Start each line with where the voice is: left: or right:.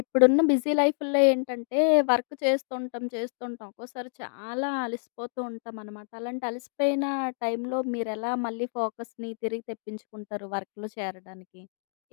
left: ఇప్పుడున్న బిజీ లైఫ్‌లో ఏంటంటే, వర్క్ చేస్తుంటాం, చేస్తుంటాం. ఒక్కోసారి చాలా అలసిపోతూ ఉంటామనమాట. అలాంటి అలసిపోయిన టైంలో మీరెలా మళ్ళీ ఫోకస్‌ని తిరిగి తెప్పించుకుంటారు వర్క్‌లో చేరడానికి?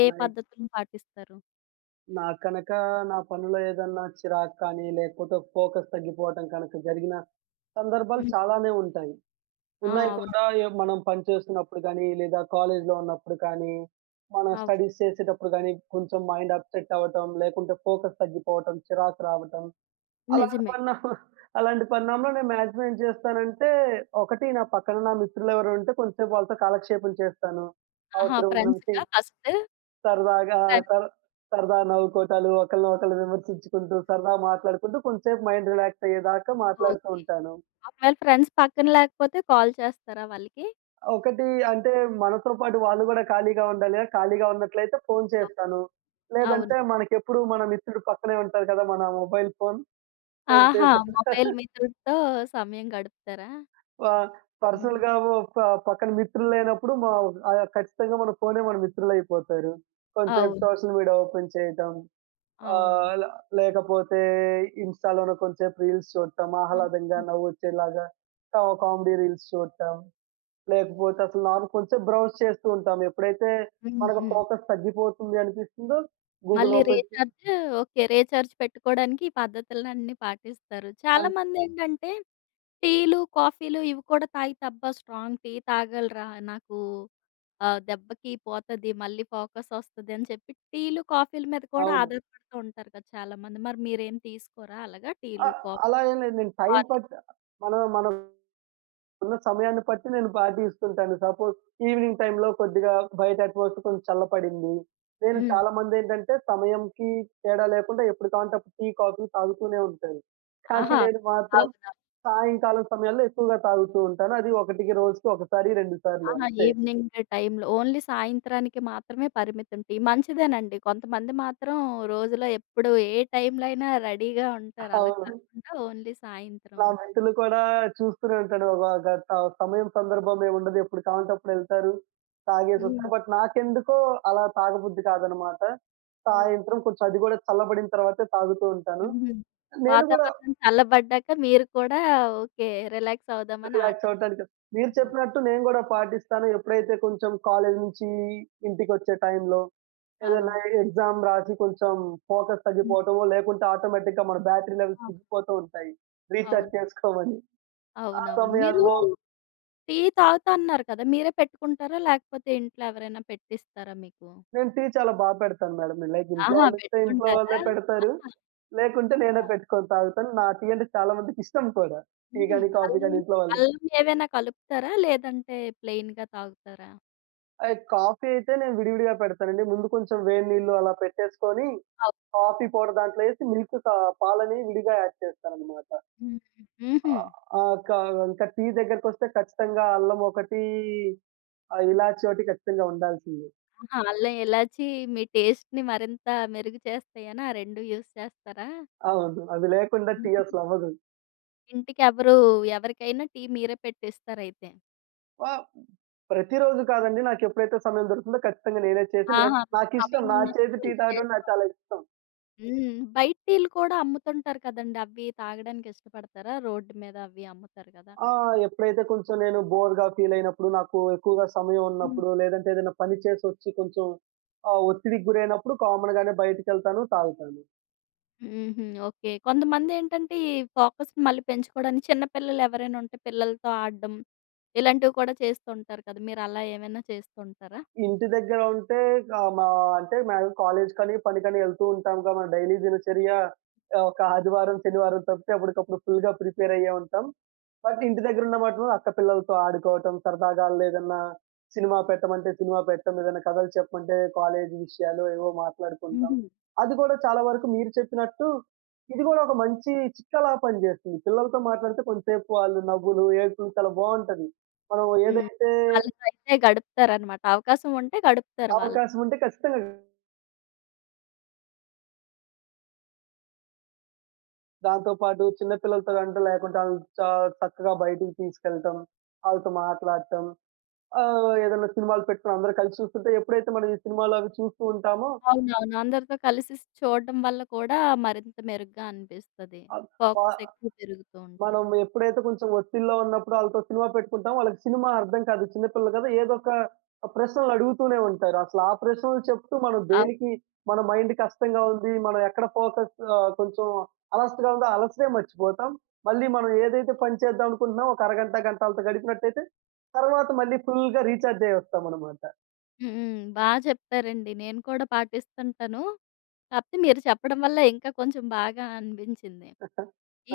left: ఏ
right: లైక్
left: పద్ధతులు పాటిస్తారు?
right: నాకు కనక నా పనిలో ఏదన్నా చిరాకు కానీ, లేకపోతే ఫోకస్ తగ్గిపోవటం కనుక జరిగిన సందర్భాలు
left: హ్మ్.
right: చాలానే ఉంటాయి.
left: ఆ!
right: ఉన్నాయి
left: అవును.
right: కూడా. మనం పని చేస్తున్నప్పుడు గానీ, లేదా కాలేజీలో ఉన్నప్పుడు కానీ, మనం
left: అవును.
right: స్టడీస్ చేసేటప్పుడు గానీ, కొంచెం మైండ్ అప్సెట్ అవ్వటం, లేకుంటే ఫోకస్ తగ్గిపోవటం, చిరాకు రావటం. అలాంటి
left: నిజమే.
right: పరిణామ అలాంటి పరిణామంలో నేను మాక్సిమం ఏం చేస్తానంటే, ఒకటి నా పక్కన నా మిత్రులెవరైనా ఉంటే కొంచెం సేపు వాళ్ళతో కాలక్షేపం చేస్తాను.
left: ఆహా!
right: అవసరం ఉన్నంతే
left: ఫ్రెండ్స్‌కా ఫస్ట్?
right: సరదాగా
left: ఫ్రెండ్స్.
right: సర సరదా నవ్వుకోటాలు, ఒకళ్ళని ఒకళ్ళు విమర్శించుకుంటూ, సరదా మాట్లాడుకుంటూ కొంచెంసేపు మైండ్ రిలాక్స్ అయ్యేదాకా
left: ఓకే.
right: మాట్లాడుతూ ఉంటాను.
left: ఒకవేళ ఫ్రెండ్స్ పక్కన లేకపోతే కాల్ చేస్తారా వాళ్ళకి?
right: ఒకటి అంటే మనతో పాటు వాళ్ళు గూడా ఖాళీగా ఉండాలి కదా! ఖాళీగా ఉన్నట్లయితే ఫోను
left: అవ్
right: చేస్తాను.
left: అవును.
right: లేదంటే మనకెప్పుడు మన మిత్రుడు పక్కనే ఉంటారు కదా! మన మొబైల్ ఫోన్.
left: ఆహా!
right: కొంతసేపు
left: మొబైల్ మిత్రుడితో సమయం గడుపుతారా? హుహు.
right: పర్సనల్‌గా ఓ ప పక్కన మిత్రులు లేనప్పుడు ఖచ్చితంగా మన ఫోనే మన మిత్రులయిపోతారు. కొంతసేపు
left: అవును.
right: సోషల్ మీడియా ఓపెన్ చేయటం. ఆహ్,
left: అవునవును.
right: ల లేకపోతే ఇన్‌స్టా‌లోనే కొంసేపు రీల్స్ చూడటం, ఆహ్లాదంగా
left: ఆ!
right: నవ్వొచ్చేలాగా కామెడీ రీల్స్ చూడటం, లేకపోతే అసలు నార్ కొంసేపు బ్రౌజ్ చేస్తూ ఉంటాం. ఎప్పుడైతే
left: హ్మ్.
right: మనకు
left: హ్మ్.
right: ఫోకస్ తగ్గిపోతుంది అనిపిస్తుందో గూగుల్
left: మళ్ళీ
right: ఓపెన్ చే
left: రీచార్జ్. ఓకే. రీచార్జ్ పెట్టుకోవడానికి ఈ పద్ధతులన్నీ పాటిస్తారు.
right: అన్
left: చాలామందేంటంటే టీలు, కాఫీలు ఇవి కూడా తాగితే అబ్బా! స్ట్రాంగ్ టీ తాగలిరా నాకు దెబ్బకి పోతది. మళ్ళీ ఫోకస్ వస్తది అని చెప్పి టీలు, కాఫీల మీద కూడా
right: అవును.
left: ఆధారపడుతూ ఉంటారు కదా! చాలామంది. మరి మీరేం తీసుకోరా అలాగా
right: అ
left: టీలు, కాఫీ,
right: అలా ఏం లేదు. నేను టైం
left: హార్లిక్స్?
right: పట్ మనం మనం ఉన్న సమయాన్ని బట్టి నేను పాటిస్తుంటాను. సపోజ్ ఈవినింగ్ టైమ్‌లో కొద్దిగా బయట అట్మాస్ఫియర్ కొంచెం చల్లపడింది. నేను
left: హ్మ్.
right: చాలామందేంటంటే సమయంకి తేడా లేకుండా ఎప్పుడు కావాలంటే అప్పుడు టీ, కాఫీ తాగుతూనే ఉంటారు. కానీ
left: ఆహా!
right: నేను మాత్రం
left: అవునవును.
right: సాయంకాలం సమయాల్లో ఎక్కువగా తాగుతూ ఉంటాను. అది ఒకటికి రోజుకి ఒకసారి, 2 సార్లు
left: ఆహా!
right: అంతే.
left: ఈవినింగ్ టైంలో. ఓన్లీ సాయంత్రానికి మాత్రమే పరిమితం టీ. మంచిదేనండి. కొంతమంది మాత్రం రోజులో ఎప్పుడు ఏ టైంలో అయినా రెడీగా ఉంటారు. అలా
right: అవును.
left: కాకుండా ఓన్లీ సాయంత్రం.
right: నా మెంటలు కూడా చూస్తూనే ఉంటాడు. ఒక ఒక త సమయం, సందర్భం ఏముండదు. ఎప్పుడు కావాలంటే అప్పుడు ఎళ్తారు,
left: హ్మ్.
right: తాగేసొస్తారు. బట్ నాకెందుకో అలా తాగబుద్ధి కాదనమాట.
left: ఓకే.
right: సాయంత్రం కొంచెం అది గూడా చల్లబడిన తర్వాతే తాగుతూ ఉంటాను.
left: హుహు.
right: నేను గూడా
left: వాతావరణం చల్లబడ్డాక మీరు కూడా ఓకే. రిలాక్స్ అవుదామని ఆ
right: రిలాక్స్ అవ్వటానికి మీరు
left: టైంలో.
right: చెప్పినట్టు నేను గూడా పాటిస్తాను. ఎప్పుడైతే కొంచెం కాలేజీ నుంచి ఇంటికొచ్చే టైంలో ఏదైనా
left: అవును.
right: ఎగ్జామ్ రాసి కొంచెం ఫోకస్
left: హ్మ్.
right: తగ్గిపోవటమో, లేకుంటే ఆటోమేటిక్‌గా మన బ్యాటరీ లెవెల్స్
left: అవును.
right: దిగిపోతూ ఉంటాయి. రీచార్జ్
left: అవును.
right: చేసుకోమని. ఆ
left: అవునవును. మీరు
right: సమయాల్లో
left: టీ తాగుతా అన్నారు కదా! మీరే పెట్టుకుంటారా? లేకపోతే ఇంట్లో ఎవరైనా పెట్టిస్తారా మీకు?
right: నేను టీ చాలా బా పెడతాను మేడం. లైక్ ఇంట్లో
left: ఆహా!
right: వాళ్ళిస్తే ఇంట్లో
left: పెట్టుకుంటారా?
right: వాళ్ళే పెడతారు.
left: ఆహా!
right: లేకుంటే
left: ఆ!
right: నేనే పెట్టుకొని తాగుతాను. నా టీ అంటే చాలా మందికిష్టం కూడా. టీ
left: హుహు.
right: గాని, కాఫీ
left: అల్లం
right: గాని ఇంట్లో వాళ్ళు.
left: అల్లం ఏవైనా కలుపుతారా? లేదంటే ప్లెయిన్‌గా తాగుతారా?
right: కాఫీ అయితే నేను విడివిడిగా పెడతానండి. ముందు కొంచెం వేడి నీళ్లు అలా పెట్టేసుకొని,
left: అవ్
right: కాఫీ పౌడర్ దాంట్లో ఏసి మిల్క్ కా పాలని విడిగా యాడ్ చేస్తాననమాట.
left: హ్మ్. హుహు.
right: ఆహ్, ఆ! క ఇంకా టీ దగ్గరకొస్తే ఖచ్చితంగా అల్లం ఒకటి, ఇలాచి ఒకటి ఖచ్చితంగా ఉండాల్సింది.
left: ఆహా! అల్లం, ఇలాచి మీ టేస్ట్‌ని మరింత మెరుగు చేస్తాయనా ఆ 2 యూజ్ చేస్తారా?
right: అవును. అవి లేకుండా టీ
left: హ్మ్.
right: అసలవ్వదు.
left: ఇంటికెవరు ఎవరికైనా టీ మీరే పెట్టిస్తారైతే.
right: ఆ! ప్రతిరోజు కాదండి. నాకెప్పుడైతే సమయం దొరుకుతుందో ఖచ్చితంగా నేనే చేసి నేను
left: ఆహా! మీకు
right: నాకిష్టం. నా
left: సమయమున్నప్పుడు
right: చేతి టీ
left: మీరు
right: తాగడం నాకు
left: చేసుకోవాలి.
right: చాలా ఇష్టం.
left: హ్మ్. బయట టీలు కూడా అమ్ముతుంటారు కదండీ! అవి తాగడానికి ఇష్టపడతారా? రోడ్డు మీద అవి అమ్ముతారు కదా!
right: ఆ!
left: అక్కడ.
right: ఎప్పుడైతే కొంచెం నేను బోర్‌గా ఫీల్ అయినప్పుడు, నాకు ఎక్కువగా సమయం
left: హ్మ్.
right: ఉన్నప్పుడు, లేదంటే ఏదైనా పని చేసొచ్చి కొంచెం ఒత్తిడికి గురైనప్పుడు కామన్‌గానే బయటికెళ్తాను, తాగుతాను.
left: హుహు. ఓకే. కొంతమందేంటంటే, ఈ ఫోకస్‌ని మళ్ళీ పెంచుకోవడానికి చిన్న పిల్లలు ఎవరైనా ఉంటే పిల్లలతో ఆడడం, ఇలాంటివి కూడా చేస్తుంటారు కదా! మీరలా ఏమైనా చేస్తుంటారా?
right: ఇంటి దగ్గర ఉంటే ఆహ్, మా అంటే మేము కాలేజీ కానీ, పని కానీ వెళ్తూ ఉంటాంగా. మన డైలీ దినచర్య ఒక ఆదివారం, శనివారం తప్పితే అప్పటికప్పుడు ఫుల్‌గా ప్రిపేర్ అయ్యే ఉంటాం. బట్ ఇంటి దగ్గర ఉన్న మటుకు అక్క పిల్లలతో ఆడుకోవటం, సరదాగా ఆళ్ళేదన్నా సినిమా పెట్టమంటే సినిమా పెట్టం. ఏదైనా కథలు చెప్పమంటే కాలేజీ విషయాలు ఏవో మాట్లాడుకుంటాం.
left: హుహు.
right: అది కూడా చాలా వరకు మీరు చెప్పినట్టు ఇది గూడా ఒక మంచి చిట్కాలా పనిజేస్తుంది. పిల్లలతో మాట్లాడితే కొంతసేపు వాళ్ళు నవ్వులు, ఏడుపులు చాలా బావుంటది. మనం
left: హ్మ్.
right: ఏదైతే
left: వాళ్ళతోయితే గడుపుతారనమాట. అవకాశం ఉంటే గడుపుతారు వాళ్ళతో.
right: అవకాశం ఉంటే ఖచ్చితంగా దాంతో పాటు చిన్న పిల్లలతో అంటే లేకుంటే ఆళ్ళని చ చక్కగా బయటికి తీసుకెళ్ళటం, ఆళ్ళతో మాట్లాడటం. ఏదన్నా సినిమాలు పెట్టుకొని అందరూ కలిసి చూస్తుంటే ఎప్పుడైతే మనం ఈ సినిమాలు అవి చూస్తూ ఉంటామో
left: అవునవును. అందరితో కలిసి చూడడం వల్ల కూడా మరింత మెరుగ్గా అనిపిస్తది.
right: ఆహ్, వా
left: ఫోకస్ ఎక్కువ పెరుగుతూ ఉంటది.
right: మనం ఎప్పుడైతే కొంచెం ఒత్తిడిలో ఉన్నప్పుడు ఆళ్ళతో సినిమా పెట్టుకుంటామో వాళ్ళకి సినిమా అర్థం కాదు. చిన్న పిల్లలు కదా, ఏదో ఒక ప్రశ్నలు అడుగుతూనే ఉంటారు. అసలు ఆ ప్రశ్నలు చెప్తూ మనం
left: అవ్
right: దేనికి మన మైండ్ కష్టంగా ఉంది. మనం ఎక్కడ ఫోకస్, కొంచెం అలసటగా ఉందో ఆ అలసటే మర్చిపోతాం. మళ్ళీ మనం ఏదైతే పని చేద్దాం అనుకుంటున్నామో ఒక అరగంట, గంట ఆళ్ళతో గడిపినట్టయితే తర్వాత మళ్ళీ ఫుల్‌గా రీచార్జ్ అయ్యొస్తామనమాట.
left: హ్మ్. హ్మ్. బా చెప్పారండి. నేను కూడా పాటిస్తుంటాను. కాపోతే మీరు చెప్పడం వల్ల ఇంకా కొంచెం బాగా అనిపించింది.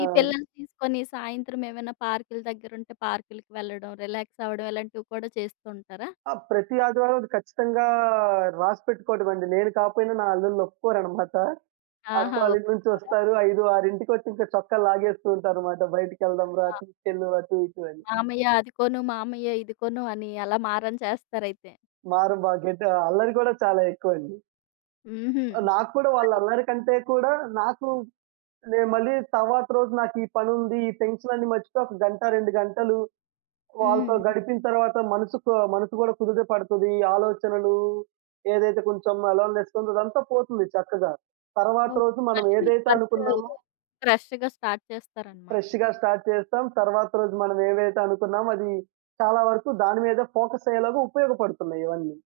left: ఈ పిల్లల్ని తీసుకొని సాయంత్రం ఏమైనా పార్కుల దగ్గరుంటే పార్కులకి వెళ్ళడం, రిలాక్స్ అవ్వడం ఇలాంటివి కూడా చేస్తూ ఉంటారా?
right: ఆ! ప్రతి ఆదివారం అది ఖచ్చితంగా రాసి పెట్టుకోవడమండి. నేను కాపోయినా నా అల్లుళ్ళు ఒప్పుకోరనమాట. అక్క
left: ఆహా!
right: వాళ్ళ ఇంటి నుంచి
left: ఒప్పుకున్నారా?
right: వస్తారు. 5, 6కి వచ్చి ఇంకా చొక్కాలు లాగేస్తూ ఉంటారనమాట. "బయటికెళ్దాం రా!
left: ఆహా!
right: తీసుకెళ్ళు" అటు ఇటు అని.
left: మామయ్య అది కొను, మామయ్య ఇది కొను అని అలా మారం చేస్తారైతే.
right: మారం బా గెట్ అల్లరి కూడా చాలా ఎక్కువండి.
left: హుహు.
right: నాకు కూడా వాళ్ళ
left: మరి.
right: అల్లరి కంటే కూడా నాకు నేను మళ్ళీ తర్వాత రోజు నాకు ఈ పనుంది. ఈ టెన్షనన్నీ మర్చిపోయి ఒక గంట, 2 గంటలు వాళ్ళతో
left: హ్మ్.
right: గడిపిన తర్వాత మనసు కూడా కుదుట పడతది. ఆలోచనలు ఏదైతే కొంచెం అలోన్‌నెస్ ఉందో అదంతా పోతుంది చక్కగా. తర్వాత
left: ఓకే.
right: రోజు మనం
left: మళ్ళీ మీకు
right: ఏదైతే
left: వర్కు
right: అనుకున్నామో
left: ఫ్రెష్‌గా స్టార్ట్ చేస్తారనమాట.
right: ఫ్రెష్‌గా స్టార్ట్ చేస్తాం. తర్వాత రోజు మనం ఏవైతే అనుకున్నామో అది చాలా వరకు దాని మీద ఫోకస్ అయ్యేలాగా ఉపయోగపడుతున్నాయి ఇవన్నీ.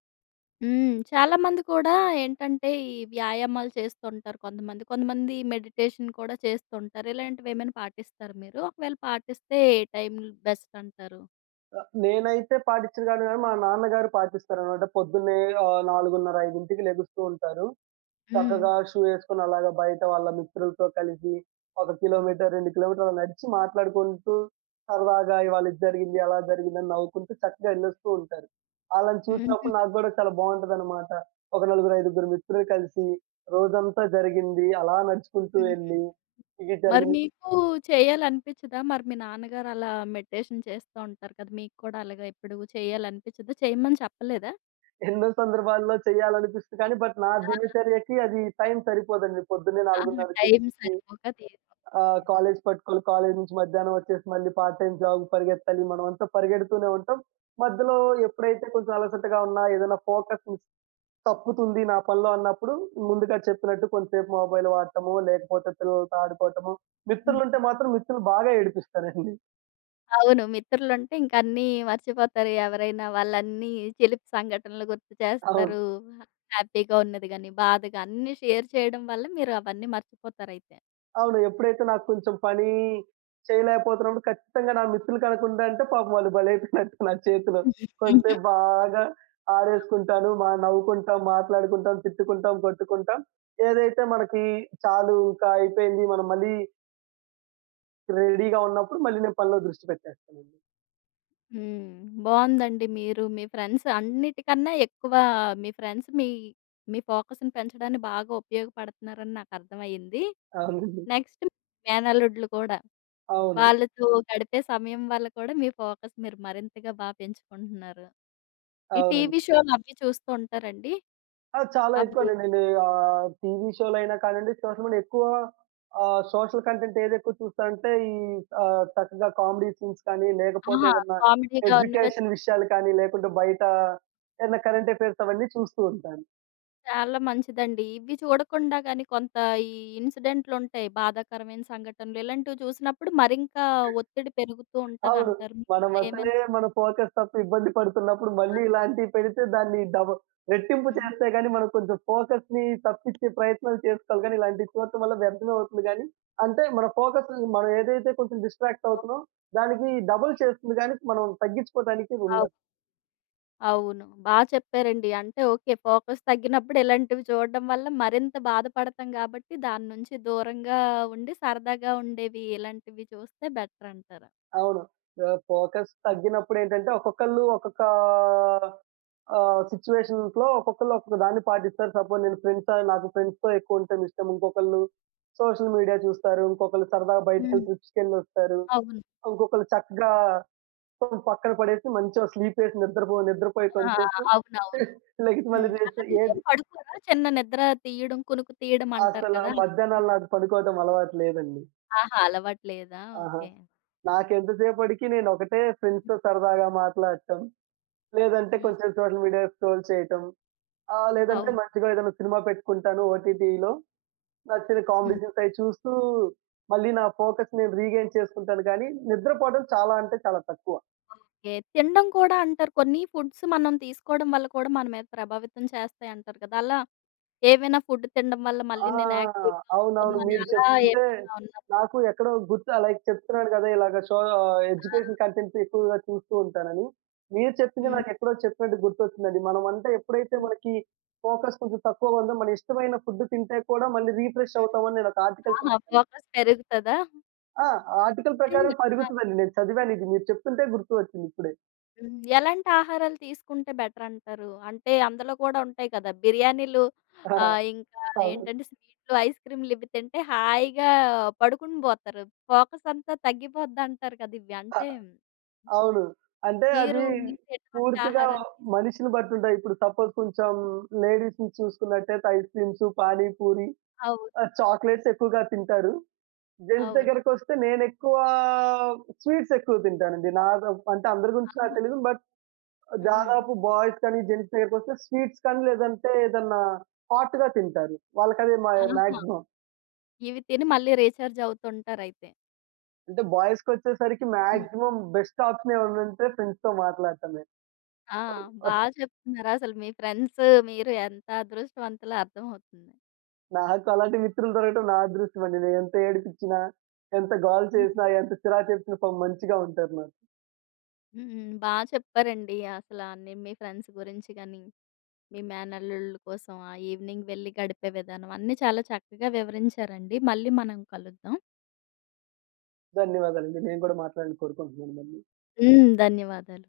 left: హ్మ్. చాలామంది కూడా ఏంటంటే, ఈ వ్యాయామాలు చేస్తుంటారు కొంతమంది. కొంతమంది మెడిటేషన్ కూడా చేస్తుంటారు. ఇలాంటివేమైనా పాటిస్తారా మీరు? ఒకవేళ పాటిస్తే ఏ టైం బెస్ట్ అంటారు?
right: నేనైతే పాటించను గాని మా నాన్నగారు పాటిస్తారనమాట. పొద్దున్నే 4:30, 5కి లెగుస్తూ ఉంటారు.
left: హ్మ్.
right: చక్కగా షూ ఏసుకొని అలాగా బయట వాళ్ళ మిత్రులతో కలిసి ఒక కిలోమీటర్, 2 కిలోమీటర్లు నడిచి మాట్లాడుకుంటూ సరదాగా ఇవాళ ఇది జరిగింది, అలా జరిగిందని నవ్వుకుంటూ చక్కగా ఎళ్ళొస్తూ ఉంటారు. ఆళ్ళని
left: హుహు. హ్మ్.
right: చూసినప్పుడు నాకు గూడా చాలా బావుంటదనమాట. ఒక నలుగురు, ఐదుగురు మిత్రులు కలిసి రోజంతా జరిగింది అలా నడుచుకుంటూ
left: హ్మ్.
right: ఎళ్ళి, ఇది
left: మరి
right: జరిగింది.
left: మీకు చేయాలనిపించదా? మరి మీ నాన్నగారు అలా మెడిటేషన్ చేస్తూ ఉంటారు కదా! మీకు కూడా అలాగా ఎప్పుడు చేయాలనిపించదా? చేయమని చెప్పలేదా?
right: ఎన్నో సందర్భాల్లో చేయాలనిపిస్తుంది కానీ బట్ నా
left: ఆ!
right: దినచర్యకి అది టైం సరిపోదండి. పొద్దున్నే
left: ఆహా!
right: 4:30కి
left: టైం
right: లెగిసి
left: సరిపోక తీసుకో.
right: ఆ! కాలేజ్ పట్టుకోవాలి. కాలేజ్ నుంచి మధ్యాహ్నం వచ్చేసి మళ్ళీ పార్ట్ టైమ్ జాబ్ పరిగెత్తాలి. మనమంతా పరిగెడుతూనే ఉంటాం. మధ్యలో ఎప్పుడైతే కొంచెం అలసటగా ఉన్నా, ఏదైనా ఫోకస్ మిస్ తప్పుతుంది నా పనిలో అన్నప్పుడు ముందుగా చెప్పినట్టు కొంతసేపు మొబైల్ వాడటము, లేకపోతే పిల్లలతో ఆడుకోవటము.
left: హ్మ్.
right: మిత్రులుంటే మాత్రం మిత్రులు బాగా ఏడిపిస్తారండి.
left: అవును. మిత్రులుంటే ఇంక అన్నీ మర్చిపోతారు. ఎవరైనా వాళ్ళన్నీ చిలిపి సంఘటనలు గుర్తు
right: అవును.
left: చేస్తారు. హ్యాపీగా ఉన్నది గాని, బాధగా అన్నీ షేర్ చేయడం వల్ల మీరు అవన్నీ మర్చిపోతారయితే.
right: అవును. ఎప్పుడైతే నాకు కొంచెం పని చేయలేకపోతున్నప్పుడు ఖచ్చితంగా నా మిత్రులు కనుకుంటా అంటే పాపం వాళ్ళు బలైపోయినట్టు నా చేతిలో. కొంతసేపు బాగా ఆడేసుకుంటాను. నవ్వుకుంటాం, మాట్లాడుకుంటాం, తిట్టుకుంటాం, కొట్టుకుంటాం. ఏదైతే మనకి చాలు, ఇంకా అయిపోయింది. మనం మళ్ళీ రెడీగా ఉన్నప్పుడు మళ్ళీ నేను పనిలో దృష్టి పెట్టేస్తానండి.
left: హ్మ్. బావుందండి. మీరు మీ ఫ్రెండ్స్ అన్నిటికన్నా ఎక్కువ మీ ఫ్రెండ్స్ మీ, మీ ఫోకస్‌ని పెంచడానికి బాగా ఉపయోగపడుతున్నారని నాకర్థమయింది.
right: అవునండి.
left: నెక్స్ట్ మేనల్లుడ్లు కూడా.
right: అవును.
left: వాళ్ళతో గడిపే సమయం వల్ల కూడా మీ ఫోకస్ మీరు మరింతగా బా పెంచుకుంటున్నారు. ఈ
right: అవునండి.
left: టీవీ షోలు అవి చూస్తూ ఉంటారండి?
right: ఆ! చాలా
left: ఆ
right: ఎక్కువండి.
left: బ్రేక్.
right: నేను టీవీ షోలయినా కానియండి, సోషల్ మీడియా ఎక్కువ సోషల్ కంటెంట్ ఏదెక్కువ చూస్తానంటే ఈ చక్కగా కామెడీ సీన్స్ కానీ, లేకపోతే
left: ఆహా!
right: ఏదన్నా
left: కామెడీగా ఉన్నవే.
right: ఎడ్యుకేషన్ విషయాలు కానీ, లేకుంటే బయట ఏదైనా కరెంట్ అఫైర్స్ అవన్నీ చూస్తూ ఉంటాను.
left: చాలా మంచిదండి. ఇవి చూడకుండా గాని కొంత ఈ ఇన్సిడెంట్‌లుంటాయి. బాధాకరమైన సంఘటనలు ఇలాంటివి చూసినప్పుడు మరింకా ఒత్తిడి పెరుగుతూ
right: అవును.
left: ఉంటదంటారు. మీకలా ఏమైనా
right: మనమసలే మన ఫోకస్ తప్పి ఇబ్బంది పడుతున్నప్పుడు మళ్ళీ
left: ఉన్నాదా?
right: ఇలాంటివి పెడితే దాన్ని రెట్టింపు
left: హ్మ్.
right: చేస్తే గాని మనం కొంచెం ఫోకస్‌ని తప్పిచ్చే ప్రయత్నాలు చేసుకోవాలి గానీ, ఇలాంటివి చూడటం వల్ల వ్యర్థమే అవుతుంది గానీ, అంటే మన ఫోకస్ మనం ఏదైతే కొంచెం డిస్ట్రాక్ట్
left: ఓకే.
right: అవుతున్నామో దానికి డబుల్ చేస్తుంది గానీ, మనం తగ్గించుకోవడానికి
left: అవు
right: ఉండదు.
left: అవును. బా చెప్పారండి. అంటే ఓకే. ఫోకస్ తగ్గినప్పుడు ఇలాంటివి చూడడం వల్ల మరింత బాధపడతాం గాబట్టి దాని నుంచి దూరంగా ఉండి సరదాగా ఉండేవి ఇలాంటివి చూస్తే బెటరంటారా?
right: అవును. ఫోకస్ తగ్గినప్పుడేంటంటే, ఒక్కొక్కళ్ళు ఒక్కొక్క సిట్యుయేషన్స్‌లో ఒక్కొక్కళ్ళు ఒక్కొక్క దాన్ని పాటిస్తారు. సపోజ్ నేను ఫ్రెండ్స్ నాకు ఫ్రెండ్స్‌తో ఎక్కువ ఉండటం ఇష్టం. ఇంకొకళ్ళు సోషల్ మీడియా చూస్తారు. ఇంకొకళ్ళు సరదాగా
left: హ్మ్.
right: బయటికెళ్ళి ట్రిప్స్‌కెళ్ళొస్తారు.
left: అవును.
right: ఇంకొకళ్ళు చక్కగా ఫోను పక్కన పడేసి మంచిగా స్లీపేసి నిద్రపోయి
left: ఆ!
right: కొంతసేపు
left: అవునవును.
right: లెగిసి మళ్ళీ
left: హ్మ్.
right: లేసి
left: అలా మీరేం పడుకోరా? చిన్న నిద్ర తీయడం, కునుకు తీయడం అంటారు
right: అసల
left: కదా! అలా.
right: మధ్యాహ్నాలు నాకు పడుకోవడం అలవాటు లేదండి.
left: ఆహా! అలవాటు లేదా?
right: ఆహా!
left: ఓకే.
right: నాకెంతసేపటికి నేనొకటే
left: హ్మ్.
right: ఫ్రెండ్స్‌తో సరదాగా మాట్లాడటం. లేదంటే
left: హ్మ్.
right: కొంచెం సోషల్ మీడియా స్క్రోల్ చేయటం. లేదంటే
left: అవును.
right: మంచిగా ఏదైనా సినిమా పెట్టుకుంటాను ఓటీటీలో. నచ్చిన
left: హ్మ్.
right: కాంబినేషన్స్ అయి చూస్తూ మళ్ళీ నా ఫోకస్ నేను రీగెయిన్ చేసుకుంటాను గానీ, నిద్రపోవడం చాలా తక్కువ.
left: ఓకే. తినడం కూడా అంటారు కొన్ని ఫుడ్స్ మనం తీసుకోవడం వల్ల కూడా మన మీద ప్రభావితం చేస్తాయి అంటారు కదా! అలా ఏవైనా ఫుడ్ తినడం వల్ల
right: ఆ!
left: మళ్ళీ నేను యాక్టివ్‌గా ఉంటాను
right: అవునవును.
left: అని
right: మీరు
left: అలా
right: చెప్తుంటే
left: ఏమైనా ఉన్నదా?
right: నాకు ఎక్కడో గుర్తు, లైక్ చెప్తున్నాను గదా! ఇలాగ
left: ఆ!
right: ఎడ్యుకేషన్ కంటెంట్ ఎక్కువగా చూస్తూ ఉంటానని. మీరు చెప్పింది
left: హ్మ్.
right: నాకెక్కడో చెప్పినట్టు గుర్తొచ్చిందండి. మనం అంటే ఎప్పుడైతే
left: హ్మ్.
right: మనకి ఫోకస్ కొంచెం తక్కువగా ఉందో, మన ఇష్టమైన ఫుడ్ తింటే కూడా మళ్ళీ రీఫ్రెష్ అవుతామని నేనొక ఆర్టికల్
left: ఆహా!
right: చదివాను.
left: ఫోకస్ పెరుగుతదా?
right: ఆ! ఆర్టికల్ ప్రకారం
left: అంటే ఆ!
right: పరుగుతదండి. నేను చదివాను ఇది. మీరు చెప్తుంటే గుర్తు వచ్చింది ఇప్పుడే.
left: హ్మ్. ఎలాంటి ఆహారాలు తీసుకుంటే బెటరంటారు? అంటే అందులో కూడా ఉంటాయి కదా! బిర్యానీలు,
right: ఆ!
left: ఇంకా
right: అవును.
left: ఏంటంటే స్వీట్లు, ఐస్ క్రీమ్‌లు ఇవి తింటే హాయిగా పడుకుని పోతారు. ఫోకస్ అంతా తగ్గిపోద్దంటారు కదా! ఇవి
right: అ
left: అంటే
right: అవును. అంటే
left: మీరు
right: అది
left: మీకు ఎటువంటి
right: పూర్తిగా
left: ఆహారాలు?
right: మనిషిని బట్టి ఉంటాయి. ఇప్పుడు సపోజ్ కొంచెం లేడీస్‌ని చూసుకున్నట్టయితే ఐస్ క్రీమ్స్, పానీ పూరి,
left: అవును.
right: చాక్లేట్స్ ఎక్కువగా తింటారు. జెంట్స్
left: అవును.
right: దగ్గరకొస్తే స్వీట్స్ ఎక్కువ తింటానండి. అంటే అందరి గురించి
left: ఆహా!
right: నాకు తెలీదు. బట్
left: హ్మ్.
right: దాదాపు బాయ్స్ కానీ, జెంట్స్ దగ్గరకొస్తే స్వీట్స్ కానీ లేదంటే ఏదన్నా హాట్‌గా తింటారు. వాళ్ళకదే మా
left: ఆహా!
right: మాక్సిమం.
left: ఇవి తిని మళ్ళీ రీచార్జ్ అవుతుంటారయితే.
right: అంటే బాయ్స్‌కొచ్చేసరికి
left: హ్మ్.
right: మాక్సిమం బెస్ట్ ఆప్షన్ ఏమన్నుంటే ఫ్రెండ్స్‌తో మాట్లాడటమే.
left: ఆ! బా చెప్తున్నారు. అసలు మీ ఫ్రెండ్స్, మీరు ఎంత అదృష్టవంతులో అర్థమవుతుంది.
right: నాకు అలాంటి మిత్రులు దొరకడం నా అదృష్టమండి. నేనెంత ఏడిపిచ్చినా, ఎంత గోల చేసినా, ఎంత చిరాకు తెప్పిచ్చినా పాపం మంచిగా ఉంటారు నాకు.
left: హ్మ్. బా చెప్పారండి. అసలా అన్నీ మీ ఫ్రెండ్స్ గురించి గాని, మీ మేనల్లుళ్ళ కోసం ఆ ఈవినింగ్ వెళ్ళి గడిపే విధానం అన్నీ చాలా చక్కగా వివరించారండి. మళ్ళీ మనం కలుద్దాం.
right: ధన్యవాదాలండి. నేను కూడా మాట్లాడాలని కోరుకుంటున్నాను మళ్ళీ.
left: హ్మ్. ధన్యవాదాలు.